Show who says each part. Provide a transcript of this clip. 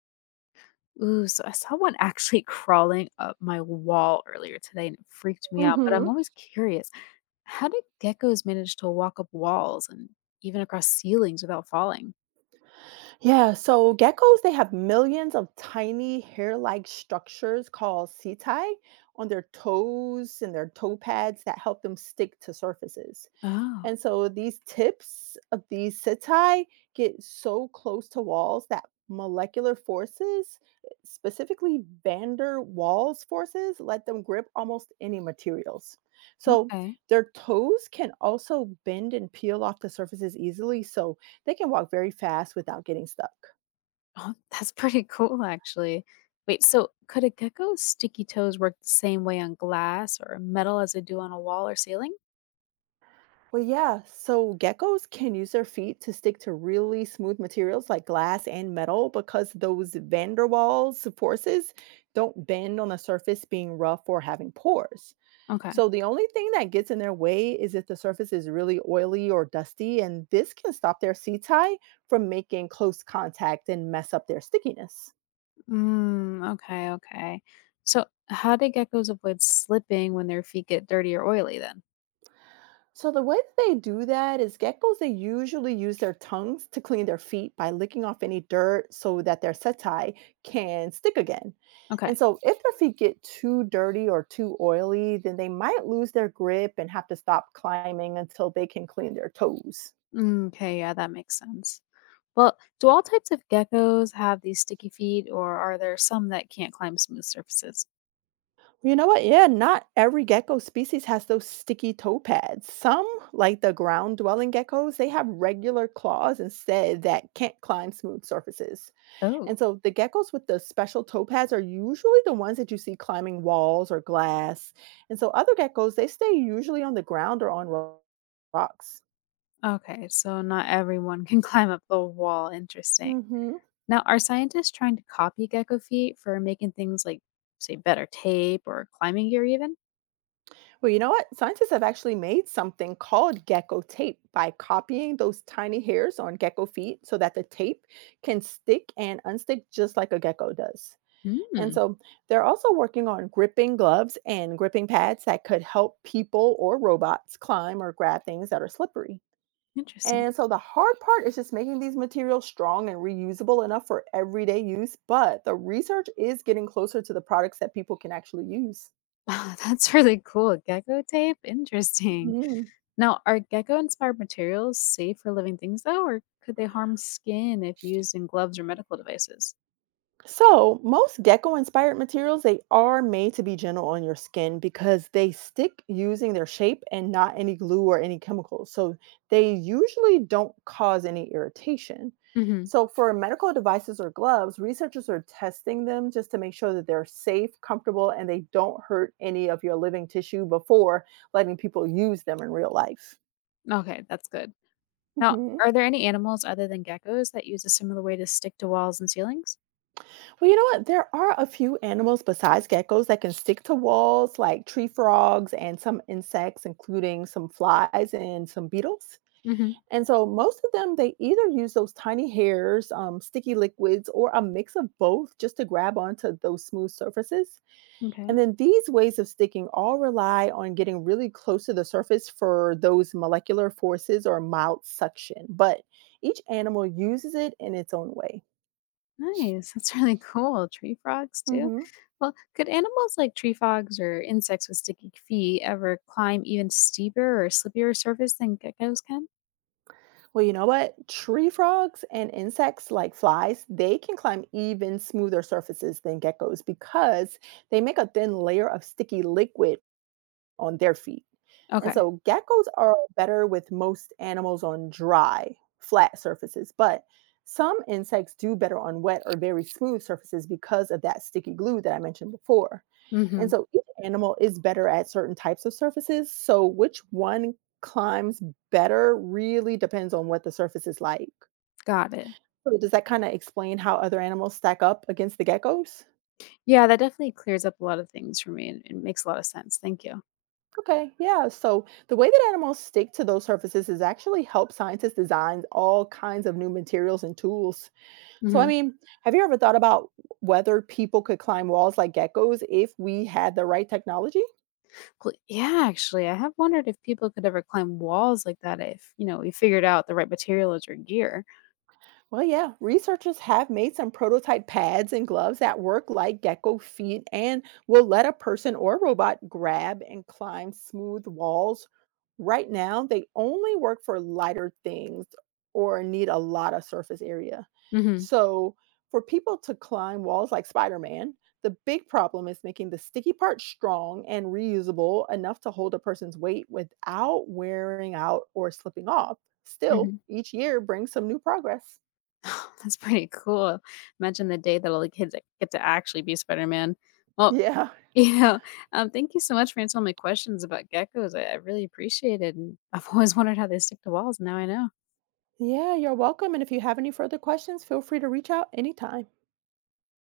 Speaker 1: Ooh, so I saw one actually crawling up my wall earlier today and it freaked me out, but
Speaker 2: Hmm.
Speaker 1: I'm always curious. How do geckos manage to walk up walls and even across ceilings without falling?
Speaker 2: Yeah, so geckos, they have millions of tiny hair-like structures called setae on their toes and their toe pads that help them stick to surfaces.
Speaker 1: Oh,
Speaker 2: And so these tips of these setae get so close to walls that molecular forces, specifically van der Waals forces, let them grip almost any materials. So
Speaker 1: okay.
Speaker 2: their toes can also bend and peel off the surfaces easily, so they can walk very fast without getting stuck.
Speaker 1: Oh, that's pretty cool actually. Wait, so could a gecko's sticky toes work the same way on glass or metal as they do on a wall or ceiling?
Speaker 2: Well, yeah. So geckos can use their feet to stick to really smooth materials like glass and metal because those van der Waals forces don't bend on the surface being rough or having pores.
Speaker 1: Okay.
Speaker 2: So the only thing that gets in their way is if the surface is really oily or dusty, and this can stop their sea tie from making close contact and mess up their stickiness.
Speaker 1: Mm, okay, okay. So how do geckos avoid slipping when their feet get dirty or oily then?
Speaker 2: So the way that they do that is geckos they usually use their tongues to clean their feet by licking off any dirt so that their setae can stick again.
Speaker 1: Okay.
Speaker 2: And so if their feet get too dirty or too oily, then they might lose their grip and have to stop climbing until they can clean their toes.
Speaker 1: Mm, okay, yeah, that makes sense. Well, do all types of geckos have these sticky feet, or are there some that can't climb smooth surfaces?
Speaker 2: You know what? Yeah, not every gecko species has those sticky toe pads. Some, like the ground dwelling geckos, they have regular claws instead that can't climb smooth surfaces.
Speaker 1: Oh,
Speaker 2: And so the geckos with the special toe pads are usually the ones that you see climbing walls or glass. And so other geckos, they stay usually on the ground or on rocks.
Speaker 1: okay, so not everyone can climb up the wall. Interesting.
Speaker 2: Hmm.
Speaker 1: Now, are scientists trying to copy gecko feet for making things like, say, better tape or climbing gear, even?
Speaker 2: Well, you know what? Scientists have actually made something called gecko tape by copying those tiny hairs on gecko feet so that the tape can stick and unstick just like a gecko does. And
Speaker 1: Hmm,
Speaker 2: so they're also working on gripping gloves and gripping pads that could help people or robots climb or grab things that are slippery.
Speaker 1: interesting.
Speaker 2: And so the hard part is just making these materials strong and reusable enough for everyday use, but the research is getting closer to the products that people can actually use.
Speaker 1: Wow, that's really cool. Gecko tape? Interesting.
Speaker 2: Mhm.
Speaker 1: Now, are gecko inspired materials safe for living things, though, or could they harm skin if used in gloves or medical devices?
Speaker 2: So, most gecko inspired materials they are made to be gentle on your skin because they stick using their shape and not any glue or any chemicals. So, they usually don't cause any irritation.
Speaker 1: Mhm.
Speaker 2: So, for medical devices or gloves, researchers are testing them just to make sure that they're safe, comfortable, and they don't hurt any of your living tissue before letting people use them in real life.
Speaker 1: Okay, that's good. Now,
Speaker 2: Mhm.
Speaker 1: are there any animals other than geckos that use a similar way to stick to walls and ceilings?
Speaker 2: Well, you know what? There are a few animals besides geckos that can stick to walls, like tree frogs and some insects, including some flies and some beetles.
Speaker 1: Hmm.
Speaker 2: And so, most of them, they either use those tiny hairs, sticky liquids, or a mix of both just to grab onto those smooth surfaces.
Speaker 1: Okay.
Speaker 2: And then these ways of sticking all rely on getting really close to the surface for those molecular forces or mild suction. But each animal uses it in its own way.
Speaker 1: Nice. That's really cool. Tree frogs too.
Speaker 2: Hmm.
Speaker 1: Well, could animals like tree frogs or insects with sticky feet ever climb even steeper or slippier surface than geckos can?
Speaker 2: Well, you know what? Tree frogs and insects like flies, they can climb even smoother surfaces than geckos because they make a thin layer of sticky liquid on their feet. And
Speaker 1: Okay.
Speaker 2: so geckos are better with most animals on dry, flat surfaces, but some insects do better on wet or very smooth surfaces because of that sticky glue that I mentioned before. And
Speaker 1: Hmm.
Speaker 2: so each animal is better at certain types of surfaces. So which one climbs better really depends on what the surface is like.
Speaker 1: Got it.
Speaker 2: So does that kind of explain how other animals stack up against the geckos?
Speaker 1: Yeah, that definitely clears up a lot of things for me and makes a lot of sense. Thank you.
Speaker 2: Okay, yeah. So the way that animals stick to those surfaces is actually help scientists design all kinds of new materials and tools. So I
Speaker 1: Hmm.
Speaker 2: mean, have you ever thought about whether people could climb walls like geckos if we had the right technology?
Speaker 1: Yeah, actually, I have wondered if people could ever climb walls like that if, you know, we figured out the right materials or gear.
Speaker 2: Well, yeah, researchers have made some prototype pads and gloves that work like gecko feet and will let a person or robot grab and climb smooth walls. Right now, they only work for lighter things or need a lot of surface area.
Speaker 1: Hmm.
Speaker 2: So, for people to climb walls like Spider Man, the big problem is making the sticky part strong and reusable enough to hold a person's weight without wearing out or slipping off. Still,
Speaker 1: Hmm.
Speaker 2: each year brings some new progress.
Speaker 1: That's pretty cool. Imagine the day that all the kids get to actually be Spider Man. Well,
Speaker 2: Yeah.
Speaker 1: you know, thank you so much for answering all my questions about geckos. I really appreciate it. And I've always wondered how they stick to walls. Now I know.
Speaker 2: Yeah, you're welcome. And if you have any further questions, feel free to reach out anytime.